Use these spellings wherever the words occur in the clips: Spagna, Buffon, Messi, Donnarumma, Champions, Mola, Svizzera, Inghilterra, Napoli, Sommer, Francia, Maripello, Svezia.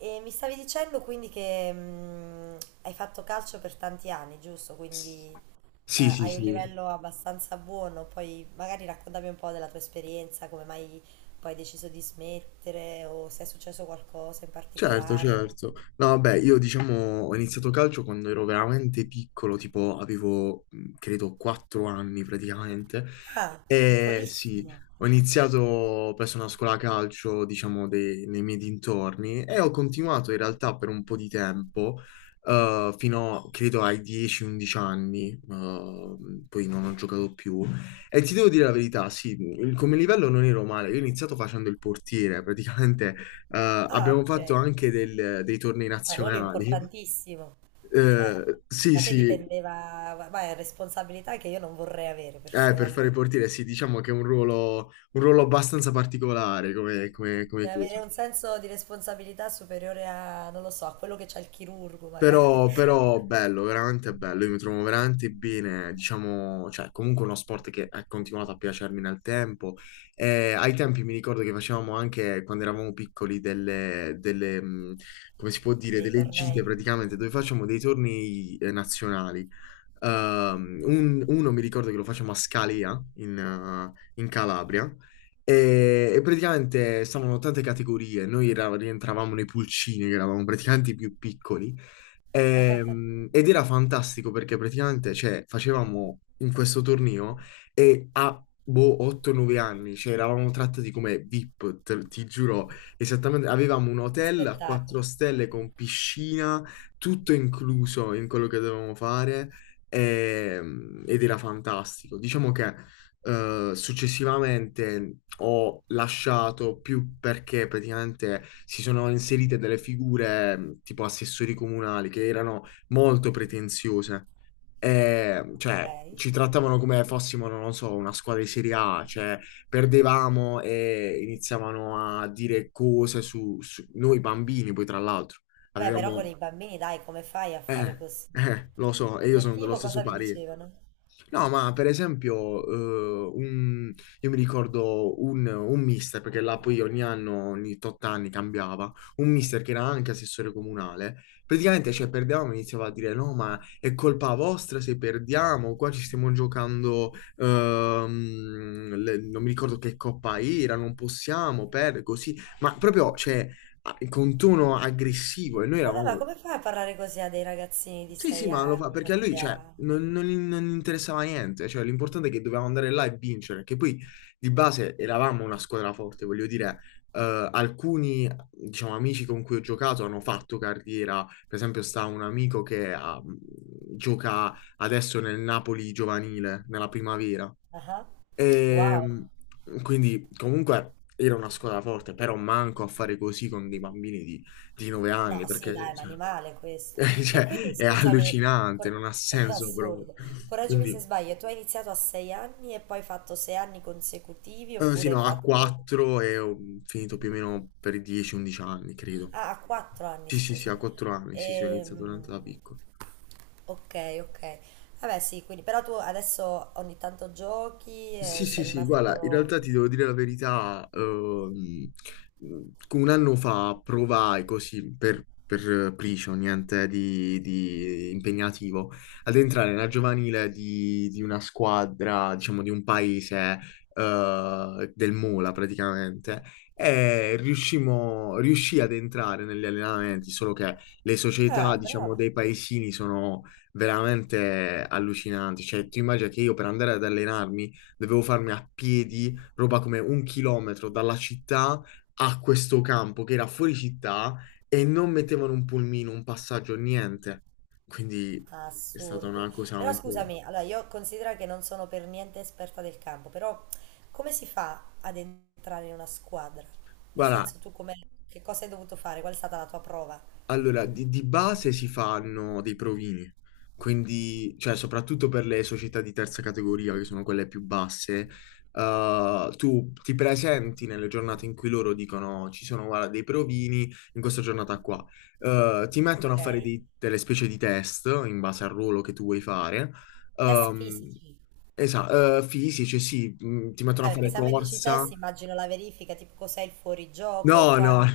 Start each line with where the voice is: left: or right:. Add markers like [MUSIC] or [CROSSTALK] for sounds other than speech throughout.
right: E mi stavi dicendo quindi che hai fatto calcio per tanti anni, giusto? Quindi
left: Sì, sì,
right: hai un
left: sì.
right: livello abbastanza buono, poi magari raccontami un po' della tua esperienza, come mai poi hai deciso di smettere o se è successo qualcosa in
left: Certo,
right: particolare.
left: certo. No, vabbè, io diciamo ho iniziato calcio quando ero veramente piccolo, tipo avevo, credo, 4 anni praticamente.
right: Ah,
left: E sì,
right: piccolissimo.
left: ho iniziato presso una scuola calcio, diciamo, nei miei dintorni e ho continuato in realtà per un po' di tempo, fino, credo, ai 10-11 anni, poi non ho giocato più. E ti devo dire la verità, sì, come livello non ero male, io ho iniziato facendo il portiere, praticamente eh,
right: Ah,
left: abbiamo
right: ok.
left: fatto anche dei tornei
right: Un ruolo
left: nazionali.
right: importantissimo. Cioè,
left: Eh sì,
right: da te
left: sì,
right: dipendeva, ma è responsabilità che io non vorrei avere
left: per fare il
right: personalmente.
left: portiere, sì, diciamo che è un ruolo abbastanza particolare come, come
right: E
left: cosa.
right: avere un senso di responsabilità superiore a, non lo so, a quello che c'ha il chirurgo magari,
left: Però
right: [LAUGHS]
left: bello, veramente bello, io mi trovo veramente bene, diciamo, cioè comunque uno sport che è continuato a piacermi nel tempo. E ai tempi mi ricordo che facevamo anche, quando eravamo piccoli, come si può dire,
right: nei
left: delle gite
right: tornei,
left: praticamente, dove facciamo dei tornei nazionali. Uno mi ricordo che lo facciamo a Scalia, in Calabria, e praticamente stavano tante categorie, noi rientravamo nei pulcini, che eravamo praticamente i più piccoli. Ed era fantastico perché praticamente cioè, facevamo in questo torneo e a boh, 8-9 anni, cioè eravamo trattati come VIP, ti giuro, esattamente, avevamo un
right: che
left: hotel a 4
right: spettacolo.
left: stelle con piscina, tutto incluso in quello che dovevamo fare ed era fantastico. Diciamo che successivamente ho lasciato più perché praticamente si sono inserite delle figure tipo assessori comunali che erano molto pretenziose. E,
right: Ok.
left: cioè, ci trattavano come fossimo, non lo so, una squadra di Serie A, cioè perdevamo e iniziavano a dire cose su noi bambini, poi tra l'altro.
right: Vabbè, però con
left: Avevamo
right: i bambini, dai, come fai a fare
left: eh,
right: così?
left: Lo so, e io
right: Del
left: sono dello
right: tipo,
left: stesso
right: cosa vi
left: parere.
right: dicevano?
left: No, ma per esempio, io mi ricordo un mister, perché là poi ogni anno, ogni tot anni cambiava, un mister che era anche assessore comunale, praticamente, cioè, perdevamo e iniziava a dire, no, ma è colpa vostra se perdiamo, qua ci stiamo giocando, non mi ricordo che coppa era, non possiamo perdere, così, ma proprio, cioè, con tono aggressivo, e noi
right: Vabbè, ma
left: eravamo.
right: come fai a parlare così a dei ragazzini di
left: Sì, sì,
right: 6
left: ma lo fa
right: anni,
left: perché a lui,
right: 7
left: cioè,
right: anni?
left: non gli interessava niente. Cioè, l'importante è che dovevamo andare là e vincere. Che poi di base eravamo una squadra forte, voglio dire, alcuni, diciamo, amici con cui ho giocato hanno fatto carriera. Per esempio, sta un amico che gioca adesso nel Napoli giovanile, nella primavera.
right: Ah,
left: E
right: wow.
left: quindi, comunque, era una squadra forte, però manco a fare così con dei bambini di 9 anni,
right: No, sì,
left: perché
right: dai, è un
left: cioè.
right: animale questo.
left: [LAUGHS]
right: E
left: Cioè,
right: quindi
left: è
right: scusami,
left: allucinante,
right: cor-
left: non ha
right: [LAUGHS]
left: senso proprio.
right: assurdo, correggimi se
left: Quindi,
right: sbaglio, tu hai iniziato a 6 anni e poi hai fatto 6 anni consecutivi
left: sì,
right: oppure hai
left: no, a
right: fatto...
left: 4 e ho finito più o meno per i 10-11 anni, credo.
right: Ah, a 4 anni,
left: Sì, sì, sì, a
right: scusami.
left: 4 anni, sì, sì, ho iniziato veramente da
right: Ehm,
left: piccolo.
right: ok, ok. Vabbè, sì, quindi però tu adesso ogni tanto giochi e
left: Sì, sì,
right: sei
left: sì, guarda, in
right: rimasto...
left: realtà ti devo dire la verità, un anno fa provai così per Pricio, niente di impegnativo, ad entrare nella giovanile di una squadra, diciamo, di un paese, del Mola praticamente, e riuscì ad entrare negli allenamenti, solo che le società,
right: Ah,
left: diciamo,
right: bravo.
left: dei paesini sono veramente allucinanti, cioè tu immagini che io per andare ad allenarmi dovevo farmi a piedi roba come 1 chilometro dalla città a questo campo che era fuori città e non mettevano un pulmino, un passaggio, niente. Quindi è stata
right: Assurdo.
left: una cosa
right: Però
left: un po'.
right: scusami, allora io considero che non sono per niente esperta del campo, però come si fa ad entrare in una squadra? Nel
left: Guarda,
right: senso tu come, che cosa hai dovuto fare? Qual è stata la tua prova?
left: allora, di base si fanno dei provini, quindi, cioè, soprattutto per le società di terza categoria, che sono quelle più basse, tu ti presenti nelle giornate in cui loro dicono ci sono, guarda, dei provini in questa giornata qua. Ti mettono a
right: Ok.
left: fare delle specie di test in base al ruolo che tu vuoi fare.
right: Test
left: Ehm,
right: fisici.
left: Fisici, sì, ti mettono
right: Ah,
left: a
right: perché
left: fare
right: se a me dici
left: corsa.
right: test, immagino la verifica, tipo cos'è il fuorigioco,
left: No, no,
right: quando,
left: no,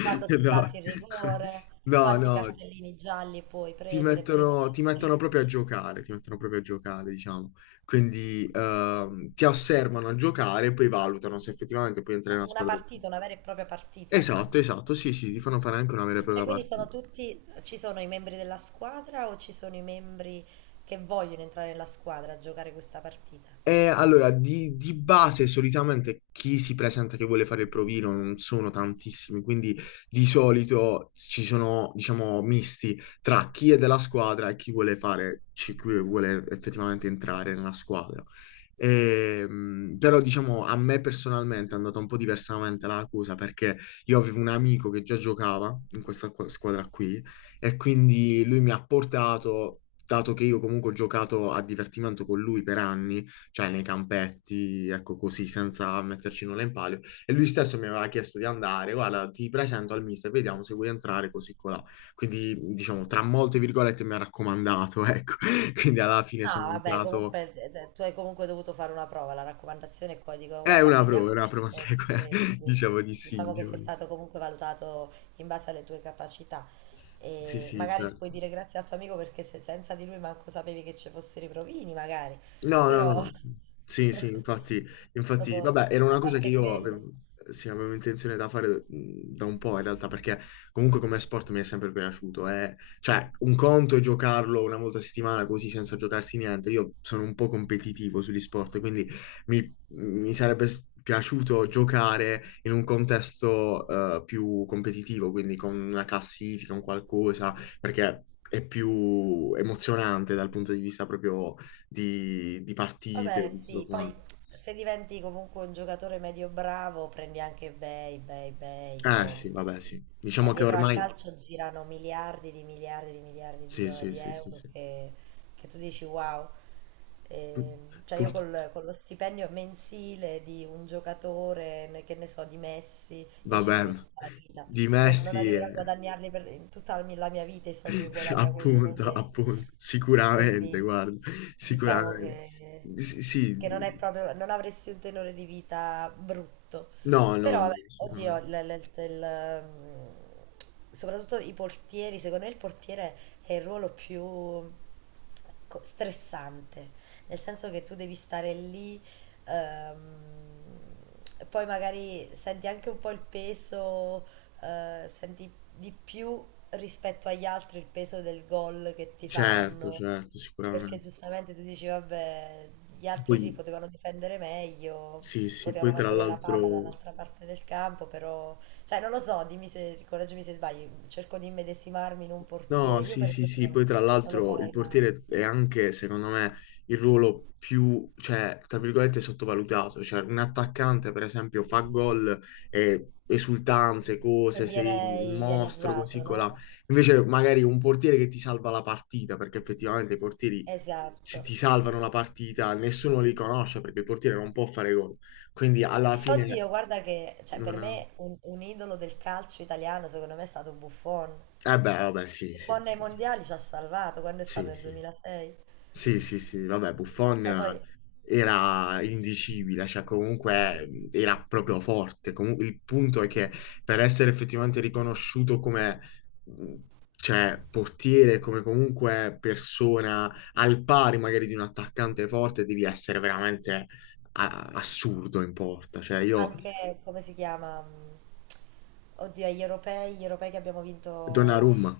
right: quando si
left: no,
right: batte il
left: [LAUGHS]
right: rigore,
left: no,
right: quanti
left: no.
right: cartellini gialli puoi
left: ti
right: prendere prima di
left: mettono, ti mettono
right: essere...
left: proprio a giocare, ti mettono proprio a giocare, diciamo. Quindi ti osservano a giocare e poi valutano se effettivamente puoi entrare
right: Ma
left: in una
right: una
left: squadra.
right: partita, una vera e propria partita.
left: Esatto, esatto, sì, sì, ti fanno fare anche una vera e
right: Cioè,
left: propria
right: quindi
left: partita.
right: sono tutti, ci sono i membri della squadra o ci sono i membri che vogliono entrare nella squadra a giocare questa partita?
left: Allora, di base solitamente chi si presenta che vuole fare il provino non sono tantissimi, quindi di solito ci sono, diciamo, misti tra chi è della squadra e chi vuole fare, chi vuole effettivamente entrare nella squadra. Però, diciamo, a me personalmente è andata un po' diversamente la cosa perché io avevo un amico che già giocava in questa squadra qui e quindi lui mi ha portato, dato che io comunque ho giocato a divertimento con lui per anni, cioè nei campetti, ecco così, senza metterci nulla in palio. E lui stesso mi aveva chiesto di andare, guarda, ti presento al mister, vediamo se vuoi entrare così colà. Quindi, diciamo, tra molte virgolette mi ha raccomandato, ecco. [LAUGHS] Quindi alla fine
right: No,
left: sono
right: vabbè,
left: entrato.
right: comunque tu hai comunque dovuto fare una prova, la raccomandazione e poi dicono guarda, prendi
left: È una prova
right: acquisto e
left: anche
right: ti
left: quella,
right: prendono,
left: [LAUGHS]
right: quindi
left: diciamo di sì,
right: diciamo che
left: diciamo
right: sei
left: di sì.
right: stato comunque valutato in base alle tue capacità
left: Sì,
right: e
left: sì,
right: magari puoi
left: certo.
right: dire grazie al tuo amico perché se- senza di lui manco sapevi che ci fossero i provini, magari,
left: No, no,
right: però
left: no. Sì, sì, infatti,
right: [LAUGHS]
left: infatti,
right: dopo,
left: vabbè, era
right: a
left: una cosa che
right: parte
left: io
right: quello.
left: sì, avevo intenzione da fare da un po' in realtà, perché comunque come sport mi è sempre piaciuto. Cioè, un conto è giocarlo una volta a settimana così senza giocarsi niente. Io sono un po' competitivo sugli sport, quindi mi sarebbe piaciuto giocare in un contesto più competitivo, quindi con una classifica, un qualcosa, perché. È più emozionante dal punto di vista proprio di partite,
right: Vabbè,
left: di tutto
right: sì, poi
left: quanto.
right: se diventi comunque un giocatore medio bravo, prendi anche bei, bei, bei
left: Eh sì,
right: soldi.
left: vabbè, sì. Diciamo che
right: Dietro al
left: ormai.
right: calcio girano miliardi di miliardi di miliardi di,
left: Sì,
right: do-
left: sì,
right: di
left: sì, sì,
right: euro
left: sì.
right: che tu dici wow.
left: Pu-
right: Cioè io
left: pur-
right: con lo stipendio mensile di un giocatore, che ne so, di Messi, io ci
left: Vabbè,
right: vivo tutta la vita.
left: di
right: Non
left: Messi
right: arriverò
left: è.
right: a guadagnarli per in tutta la mia vita i soldi che
left: [LAUGHS] Sì,
right: guadagna quello in un
left: appunto,
right: mese.
left: appunto, sicuramente,
right: Quindi
left: guarda,
right: diciamo
left: sicuramente.
right: che
left: Sì, sì.
right: che non è proprio, non avresti un tenore di vita brutto.
left: No,
right: Però,
left: no, no,
right: vabbè, oddio,
left: sicuramente.
right: soprattutto i portieri, secondo me il portiere è il ruolo più stressante, nel senso che tu devi stare lì, ehm, e poi magari senti anche un po' il peso, senti di più rispetto agli altri il peso del gol che ti
left: Certo,
right: fanno.
left: certo,
right: Perché
left: sicuramente.
right: giustamente tu dici, vabbè, gli altri sì,
left: Poi,
right: potevano difendere meglio,
left: sì, sì,
right: potevano
left: poi tra
right: mantenere la palla
left: l'altro.
right: dall'altra parte del campo, però... Cioè, non lo so, dimmi se, correggimi se sbaglio, cerco di immedesimarmi in un
left: No,
right: portiere. Io,
left: sì,
right: per
left: sì, sì,
right: esempio,
left: poi tra
right: non lo
left: l'altro il
right: farei mai.
left: portiere è anche, secondo me, il ruolo più, cioè, tra virgolette, sottovalutato. Cioè, un attaccante, per esempio, fa gol e esultanze,
right: E
left: cose, sei il
right: viene
left: mostro, così,
right: idealizzato,
left: colà.
right: no?
left: Invece, magari un portiere che ti salva la partita, perché effettivamente i portieri
right: Esatto.
left: ti salvano la partita, nessuno li conosce perché il portiere non può fare gol. Quindi, alla
right: Oddio,
left: fine,
right: guarda che, cioè,
left: non
right: per
left: ha.
right: me un idolo del calcio italiano, secondo me, è stato Buffon.
left: Eh beh, vabbè, sì, sì.
right: Buffon nei mondiali ci ha salvato, quando è stato
left: Sì,
right: nel
left: sì.
right: 2006.
left: Sì, sì, sì, vabbè,
right: Cioè,
left: Buffon
right: poi
left: era indicibile, cioè comunque era proprio forte. Comunque il punto è che per essere effettivamente riconosciuto come mh, cioè, portiere, come comunque persona al pari magari di un attaccante forte, devi essere veramente assurdo in porta. Cioè io.
right: anche, come si chiama? Oddio, agli europei, gli europei che abbiamo vinto...
left: Donnarumma,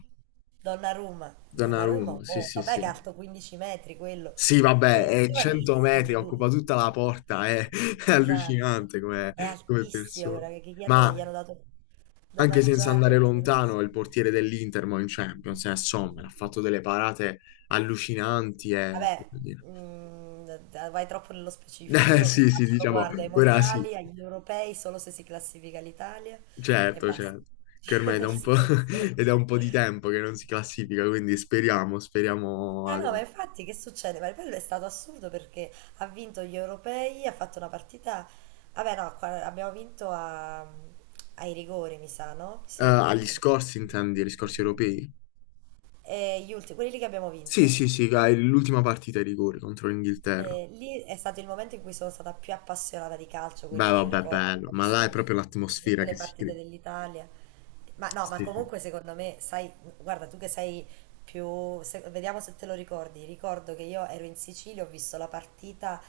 right: Donnarumma. Donnarumma è un
left: Donnarumma, sì, sì,
right: mostro. Vabbè che è
left: sì.
right: alto 15 metri quello.
left: Sì, vabbè,
right: È
left: è 100 metri,
right: giovanissimo lui.
left: occupa tutta la porta, è, [LAUGHS] è
right: Esatto.
left: allucinante come,
right: È
left: come
right: altissimo,
left: persona.
right: guarda, che gli hanno,
left: Ma
right: gli hanno dato da
left: anche senza
right: mangiare.
left: andare
right: Non lo so.
left: lontano, il portiere dell'Inter mo in Champions è Sommer, ha fatto delle parate allucinanti e. [LAUGHS]
right: Vabbè, vai troppo nello specifico.
left: Eh
right: Io il
left: sì, sì,
right: calcio lo
left: diciamo,
right: guardo ai
left: ora sì,
right: mondiali, agli europei, solo se si classifica l'Italia e
left: certo,
right: basta.
left: certo, che ormai
right: [LAUGHS]
left: è da
right: Nel
left: un po', [LAUGHS]
right: senso...
left: è da un po' di tempo che non si classifica, quindi speriamo, speriamo
right: Eh no, ma
left: adesso.
right: infatti che succede? Maripello è stato assurdo perché ha vinto gli europei, ha fatto una partita... Vabbè no, abbiamo vinto ai rigori, mi sa, no? Sì.
left: Agli
right: Abbi-
left: scorsi, intendi, agli scorsi europei?
right: e gli ultimi, quelli lì che abbiamo
left: Sì,
right: vinto.
left: sì, sì, dai, l'ultima partita ai rigori contro l'Inghilterra.
right: E lì è stato il momento in cui sono stata più appassionata di calcio,
left: Beh,
right: quindi me lo
left: vabbè,
right: ricordo.
left: bello,
right: Ho
left: ma là
right: visto,
left: è
right: ho
left: proprio
right: visto
left: l'atmosfera
right: tutte
left: che
right: le
left: si
right: partite
left: crea.
right: dell'Italia. Ma no, ma
left: Sì, sì.
right: comunque secondo me, sai, guarda, tu che sei più... vediamo se te lo ricordi. Ricordo che io ero in Sicilia, ho visto la partita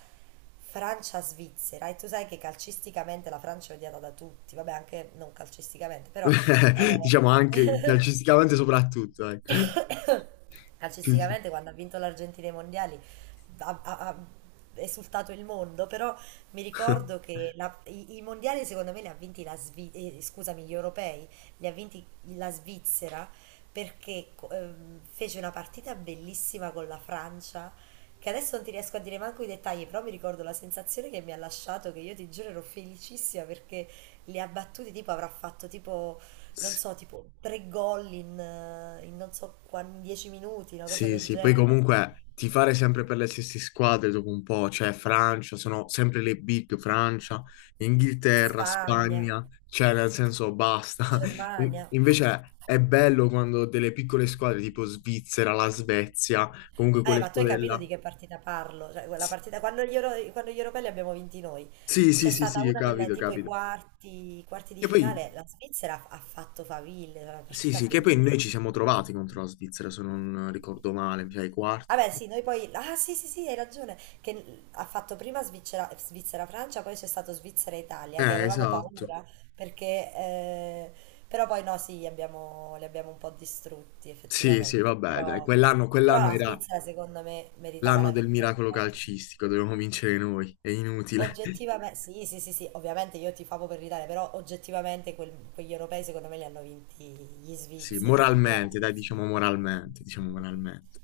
right: Francia-Svizzera e tu sai che calcisticamente la Francia è odiata da tutti, vabbè, anche non calcisticamente, però...
left: [LAUGHS] Diciamo anche
right: eh,
left: calcisticamente soprattutto, ecco.
right: [LAUGHS] [COUGHS]
left: Sì, sì.
right: calcisticamente quando ha vinto l'Argentina ai mondiali ha esultato il mondo, però mi ricordo
left: [LAUGHS]
right: che i mondiali secondo me li ha vinti la Svi- scusami, gli europei li ha vinti la Svizzera perché fece una partita bellissima con la Francia. Che adesso non ti riesco a dire manco i dettagli, però mi ricordo la sensazione che mi ha lasciato, che io ti giuro ero felicissima perché li ha battuti, tipo avrà fatto tipo non so, tipo 3 gol in non so quanti, 10 minuti, una cosa
left: Sì, sì,
right: del
left: sì, poi
right: genere.
left: comunque tifare sempre per le stesse squadre dopo un po', cioè Francia, sono sempre le big Francia, Inghilterra,
right: Spagna,
left: Spagna, cioè nel senso basta. [LAUGHS]
right: Germania.
left: Invece è bello quando delle piccole squadre tipo Svizzera, la Svezia, comunque quelle
right: Ma tu hai
left: squadre
right: capito di
left: là.
right: che partita parlo? Cioè, quella
left: Sì,
right: partita, quando gli europei li abbiamo vinti noi,
left: sì, sì,
right: c'è
left: sì,
right: stata
left: sì,
right: una delle
left: capito,
right: tipo i
left: capito.
right: quarti, i quarti di
left: Che poi,
right: finale, la Svizzera ha fatto faville, era una
left: sì,
right: partita
left: sì, che poi noi ci
right: bellissima.
left: siamo trovati contro la Svizzera, se non ricordo male, mi sa i quarti.
right: Vabbè, sì, noi poi. Ah, sì, sì, sì, hai ragione. Che ha fatto prima Svizzera, Svizzera-Francia, poi c'è stato Svizzera-Italia, che avevamo
left: Esatto.
right: paura perché. Però poi no, sì, li abbiamo un po' distrutti
left: Sì, sì,
right: effettivamente.
left: vabbè, dai,
right: Però,
left: quell'anno
right: però la
left: era
right: Svizzera secondo me meritava
left: l'anno
right: la
left: del
right: vittoria.
left: miracolo calcistico, dovevamo vincere noi, è inutile. [LAUGHS]
right: Oggettivamente, sì, sì, sì, sì, ovviamente io tifavo per l'Italia, però oggettivamente quegli europei secondo me li hanno vinti gli
left: Sì,
right: svizzeri,
left: moralmente, dai, diciamo
right: grandissimi.
left: moralmente, diciamo moralmente.